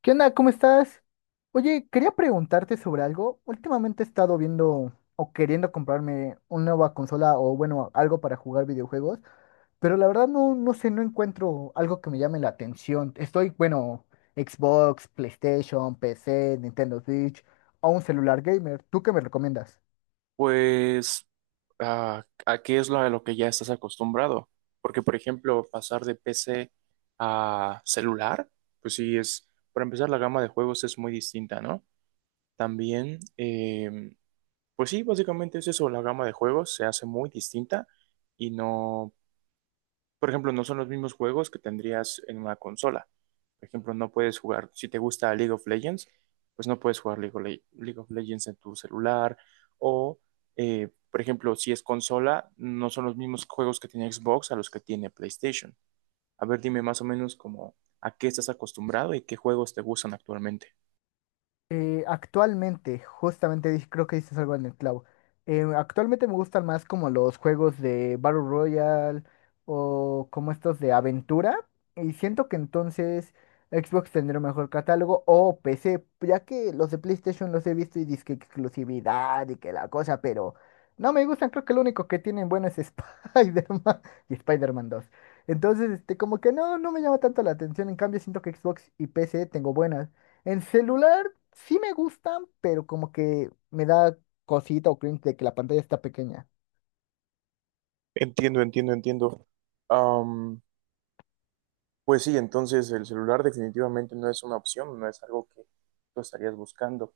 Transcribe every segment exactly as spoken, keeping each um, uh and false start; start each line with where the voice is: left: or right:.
left: ¿Qué onda? ¿Cómo estás? Oye, quería preguntarte sobre algo. Últimamente he estado viendo o queriendo comprarme una nueva consola o bueno, algo para jugar videojuegos, pero la verdad no, no sé, no encuentro algo que me llame la atención. Estoy, bueno, Xbox, PlayStation, P C, Nintendo Switch o un celular gamer. ¿Tú qué me recomiendas?
right: Pues, ah, ¿a qué es lo, a lo que ya estás acostumbrado? Porque, por ejemplo, pasar de P C a celular, pues sí es, para empezar, la gama de juegos es muy distinta, ¿no? También, eh, pues sí, básicamente es eso, la gama de juegos se hace muy distinta y no por ejemplo, no son los mismos juegos que tendrías en una consola. Por ejemplo, no puedes jugar, si te gusta League of Legends, pues no puedes jugar League of, Le- League of Legends en tu celular. O, eh, por ejemplo, si es consola, no son los mismos juegos que tiene Xbox a los que tiene PlayStation. A ver, dime más o menos como a qué estás acostumbrado y qué juegos te gustan actualmente.
left: Eh, actualmente, justamente dis- creo que dices algo en el clavo. Eh, actualmente me gustan más como los juegos de Battle Royale o como estos de aventura. Y siento que entonces Xbox tendrá un mejor catálogo o P C, ya que los de PlayStation los he visto y dizque exclusividad y que la cosa, pero no me gustan. Creo que lo único que tienen bueno es Spider-Man y Spider-Man dos. Entonces, este, como que no, no me llama tanto la atención. En cambio, siento que Xbox y P C tengo buenas. En celular. Sí me gustan, pero como que me da cosita o cringe de que la pantalla está pequeña.
right: Entiendo, entiendo, entiendo. Pues sí, entonces el celular definitivamente no es una opción, no es algo que tú estarías buscando.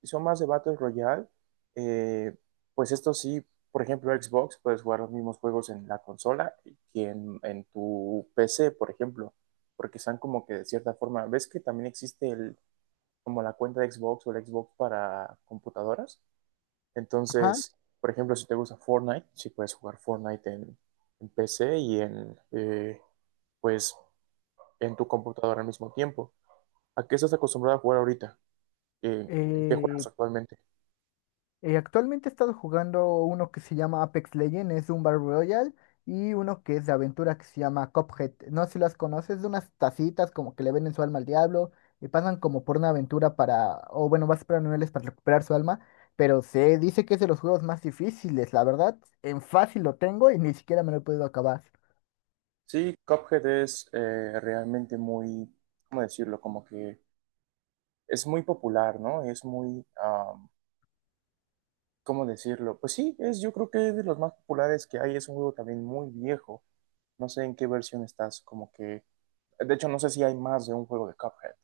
right: Si son más de Battle Royale, eh, pues esto sí, por ejemplo, Xbox, puedes jugar los mismos juegos en la consola que en, en tu P C, por ejemplo, porque están como que de cierta forma. ¿Ves que también existe el, como la cuenta de Xbox o el Xbox para computadoras?
left: Ajá.
right: Entonces, por ejemplo, si te gusta Fortnite, sí puedes jugar Fortnite en, en P C y en, eh, pues en tu computadora al mismo tiempo. ¿A qué estás acostumbrado a jugar ahorita? Eh, ¿En qué
left: Eh,
right: juegas actualmente?
left: eh, Actualmente he estado jugando uno que se llama Apex Legends, es un Battle Royale, y uno que es de aventura que se llama Cuphead. No sé si las conoces, de unas tacitas como que le venden su alma al diablo y pasan como por una aventura para, o bueno, vas a esperar niveles para recuperar su alma, pero se dice que es de los juegos más difíciles, la verdad, en fácil lo tengo y ni siquiera me lo he podido acabar.
right: Sí, Cuphead es eh, realmente muy, ¿cómo decirlo? Como que es muy popular, ¿no? Es muy, am, ¿cómo decirlo? Pues sí, es, yo creo que es de los más populares que hay. Es un juego también muy viejo. No sé en qué versión estás, como que... De hecho, no sé si hay más de un juego de Cuphead.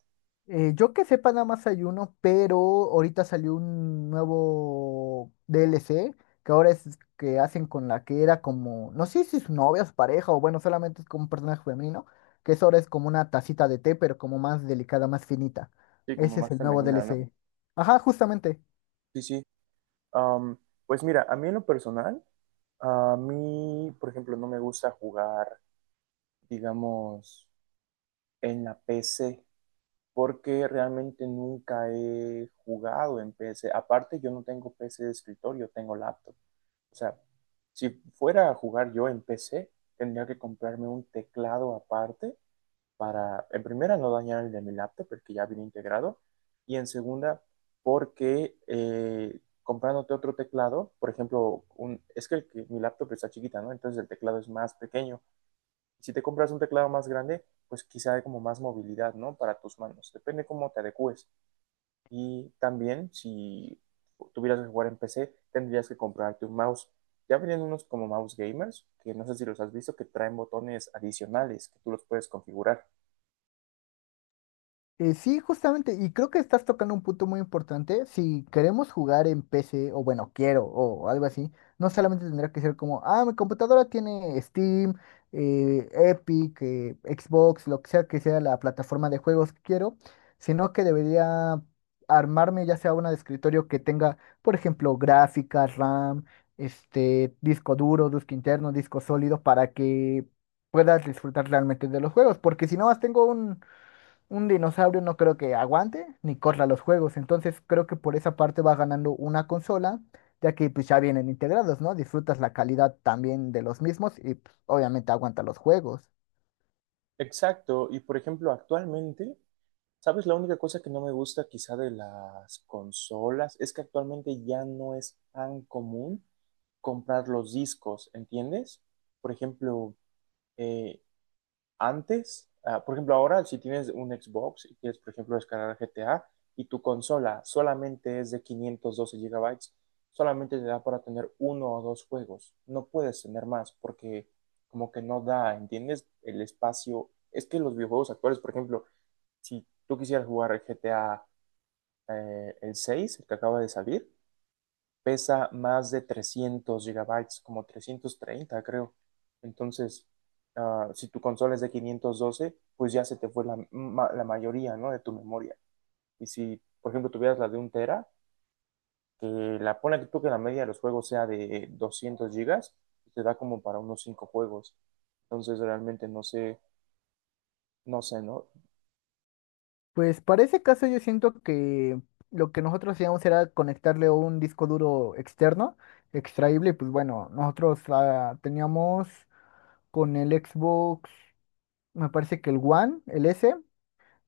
left: Eh, yo que sepa nada más hay uno, pero ahorita salió un nuevo D L C que ahora es que hacen con la que era como, no sé si es su novia, su pareja o bueno, solamente es como un personaje femenino, que eso ahora es como una tacita de té, pero como más delicada, más finita.
right: Sí, como
left: Ese es
right: más
left: el nuevo
right: femenina, ¿no?
left: D L C. Ajá, justamente.
right: Sí, sí. Am, pues mira, a mí en lo personal, a mí, por ejemplo, no me gusta jugar, digamos, en la P C, porque realmente nunca he jugado en P C. Aparte, yo no tengo P C de escritorio, tengo laptop. O sea, si fuera a jugar yo en P C, tendría que comprarme un teclado aparte para, en primera, no dañar el de mi laptop, porque ya viene integrado, y en segunda, porque eh, comprándote otro teclado, por ejemplo, un, es que, el que mi laptop está chiquita, ¿no? Entonces el teclado es más pequeño. Si te compras un teclado más grande, pues quizá hay como más movilidad, ¿no? Para tus manos. Depende cómo te adecues. Y también, si tuvieras que jugar en P C, tendrías que comprarte un mouse. Ya vienen unos como mouse gamers, que no sé si los has visto, que traen botones adicionales que tú los puedes configurar.
left: Eh, sí, justamente, y creo que estás tocando un punto muy importante. Si queremos jugar en P C, o bueno, quiero, o algo así, no solamente tendría que ser como, ah, mi computadora tiene Steam, eh, Epic, eh, Xbox, lo que sea que sea la plataforma de juegos que quiero, sino que debería armarme ya sea una de escritorio que tenga, por ejemplo, gráficas, RAM, este, disco duro, disco interno, disco sólido, para que puedas disfrutar realmente de los juegos, porque si no más tengo un un dinosaurio no creo que aguante ni corra los juegos, entonces creo que por esa parte va ganando una consola, ya que pues ya vienen integrados, ¿no? Disfrutas la calidad también de los mismos y pues, obviamente aguanta los juegos.
right: Exacto, y por ejemplo, actualmente, ¿sabes? La única cosa que no me gusta quizá de las consolas es que actualmente ya no es tan común comprar los discos, ¿entiendes? Por ejemplo, eh, antes, ah, por ejemplo, ahora si tienes un Xbox y quieres, por ejemplo, descargar G T A y tu consola solamente es de quinientos doce gigabytes, solamente te da para tener uno o dos juegos. No puedes tener más porque como que no da, ¿entiendes? El espacio. Es que los videojuegos actuales, por ejemplo, si tú quisieras jugar G T A, eh, el seis, el que acaba de salir, pesa más de trescientos gigabytes, como trescientos treinta creo. Entonces, ah, si tu consola es de quinientos doce, pues ya se te fue la, ma- la mayoría, ¿no? De tu memoria. Y si, por ejemplo, tuvieras la de un tera, que la pone que tú que la media de los juegos sea de doscientos gigas, pues te da como para unos cinco juegos. Entonces, realmente no sé, no sé, ¿no?
left: Pues para ese caso yo siento que lo que nosotros hacíamos era conectarle un disco duro externo, extraíble, y pues bueno, nosotros ah, teníamos con el Xbox, me parece que el One, el S.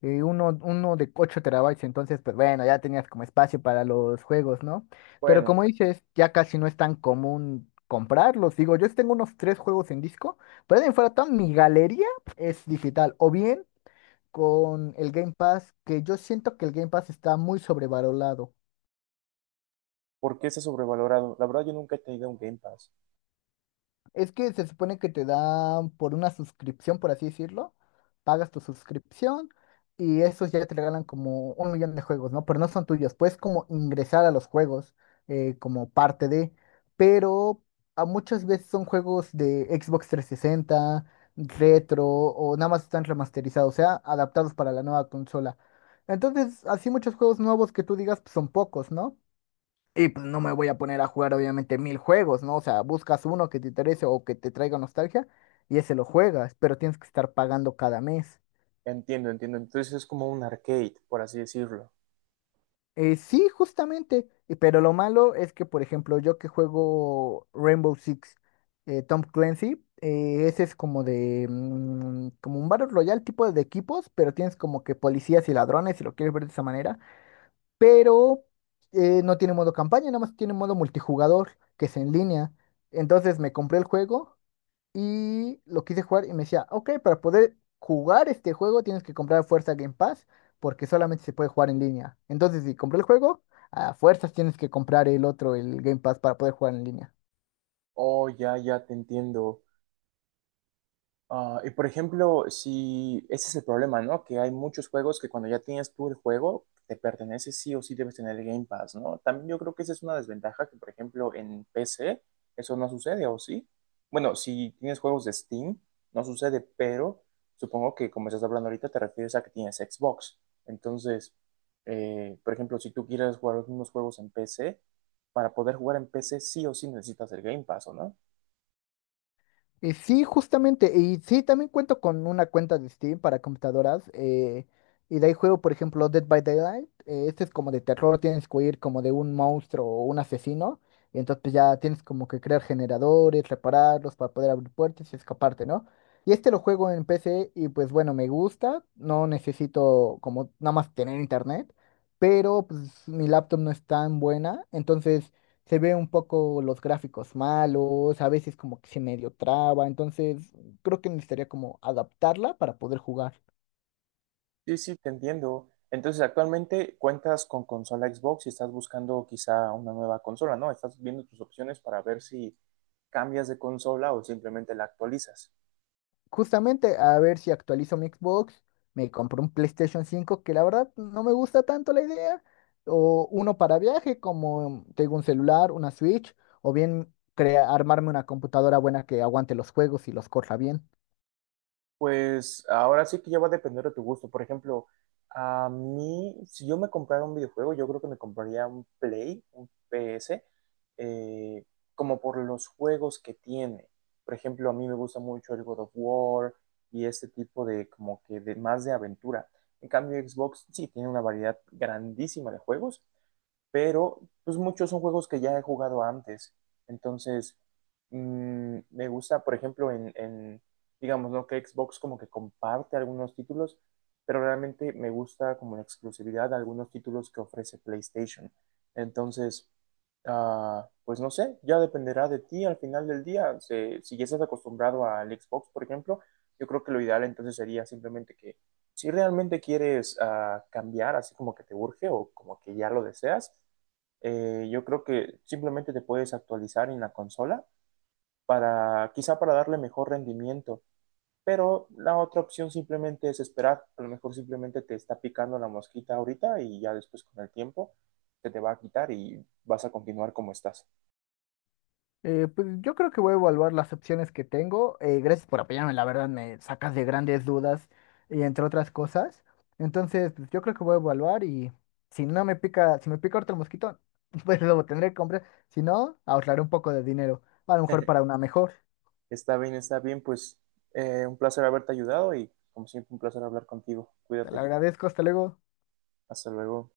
left: eh, uno, uno de ocho terabytes, entonces, pues bueno, ya tenías como espacio para los juegos, ¿no? Pero
right: Bueno,
left: como dices, ya casi no es tan común comprarlos. Digo, yo tengo unos tres juegos en disco, pero de ahí en fuera toda mi galería es digital, o bien con el Game Pass, que yo siento que el Game Pass está muy sobrevalorado.
right: ¿por qué está sobrevalorado? La verdad, yo nunca he tenido un Game Pass.
left: Es que se supone que te dan por una suscripción, por así decirlo. Pagas tu suscripción y esos ya te regalan como un millón de juegos, ¿no? Pero no son tuyos. Puedes como ingresar a los juegos eh, como parte de. Pero a muchas veces son juegos de Xbox trescientos sesenta retro o nada más están remasterizados, o sea, adaptados para la nueva consola. Entonces, así muchos juegos nuevos que tú digas pues, son pocos, ¿no? Y pues no me voy a poner a jugar obviamente mil juegos, ¿no? O sea, buscas uno que te interese o que te traiga nostalgia y ese lo juegas, pero tienes que estar pagando cada mes.
right: Entiendo, entiendo. Entonces es como un arcade, por así decirlo.
left: Eh, sí, justamente, y- pero lo malo es que, por ejemplo, yo que juego Rainbow Six, eh, Tom Clancy, eh, ese es como de, mm, como un Battle Royale tipo de equipos, pero tienes como que policías y ladrones, si lo quieres ver de esa manera, pero eh, no tiene modo campaña, nada más tiene modo multijugador, que es en línea. Entonces me compré el juego. Y lo quise jugar y me decía, ok, para poder jugar este juego tienes que comprar a fuerza Game Pass porque solamente se puede jugar en línea. Entonces, si compré el juego, a fuerzas tienes que comprar el otro, el Game Pass, para poder jugar en línea.
right: Oh, ya, ya te entiendo. Ah, y por ejemplo, si ese es el problema, ¿no? Que hay muchos juegos que cuando ya tienes tú el juego, te pertenece, sí o sí debes tener el Game Pass, ¿no? También yo creo que esa es una desventaja que, por ejemplo, en P C eso no sucede, ¿o sí? Bueno, si tienes juegos de Steam, no sucede, pero supongo que como estás hablando ahorita te refieres a que tienes Xbox. Entonces, eh, por ejemplo, si tú quieres jugar unos juegos en P C, para poder jugar en P C sí o sí necesitas el Game Pass, ¿o no?
left: Y sí, justamente, y sí, también cuento con una cuenta de Steam para computadoras, eh, y de ahí juego, por ejemplo, Dead by Daylight, eh, este es como de terror, tienes que huir como de un monstruo o un asesino, y entonces pues, ya tienes como que crear generadores, repararlos para poder abrir puertas y escaparte, ¿no? Y este lo juego en P C y pues bueno, me gusta, no necesito como nada más tener internet, pero pues mi laptop no es tan buena, entonces se ve un poco los gráficos malos, a veces como que se medio traba, entonces creo que necesitaría como adaptarla para poder jugar.
right: Sí, sí, te entiendo. Entonces, actualmente cuentas con consola Xbox y estás buscando quizá una nueva consola, ¿no? Estás viendo tus opciones para ver si cambias de consola o simplemente la actualizas.
left: Justamente a ver si actualizo mi Xbox, me compro un PlayStation cinco que la verdad no me gusta tanto la idea, o uno para viaje como tengo un celular, una Switch, o bien crea- armarme una computadora buena que aguante los juegos y los corra bien.
right: Pues ahora sí que ya va a depender de tu gusto. Por ejemplo, a mí, si yo me comprara un videojuego, yo creo que me compraría un Play, un P S, eh, como por los juegos que tiene. Por ejemplo, a mí me gusta mucho el God of War y este tipo de como que de más de aventura. En cambio, Xbox sí tiene una variedad grandísima de juegos, pero pues muchos son juegos que ya he jugado antes. Entonces, mm, me gusta, por ejemplo, en, en, digamos, ¿no? Que Xbox como que comparte algunos títulos, pero realmente me gusta como en exclusividad algunos títulos que ofrece PlayStation. Entonces, ah, pues no sé, ya dependerá de ti al final del día. Se- si ya estás acostumbrado al Xbox, por ejemplo, yo creo que lo ideal entonces sería simplemente que si realmente quieres, ah, cambiar, así como que te urge o como que ya lo deseas, eh, yo creo que simplemente te puedes actualizar en la consola para quizá para darle mejor rendimiento, pero la otra opción simplemente es esperar, a lo mejor simplemente te está picando la mosquita ahorita y ya después con el tiempo se te va a quitar y vas a continuar como estás.
left: Eh, pues yo creo que voy a evaluar las opciones que tengo. Eh, gracias por apoyarme, la verdad me sacas de grandes dudas y entre otras cosas. Entonces, pues, yo creo que voy a evaluar y si no me pica, si me pica otro mosquito, pues lo tendré que comprar. Si no, ahorraré un poco de dinero, a lo mejor para una mejor.
right: Está bien, está bien, pues eh, un placer haberte ayudado y como siempre un placer hablar contigo.
left: Te lo
right: Cuídate,
left: agradezco, hasta luego.
right: hasta luego.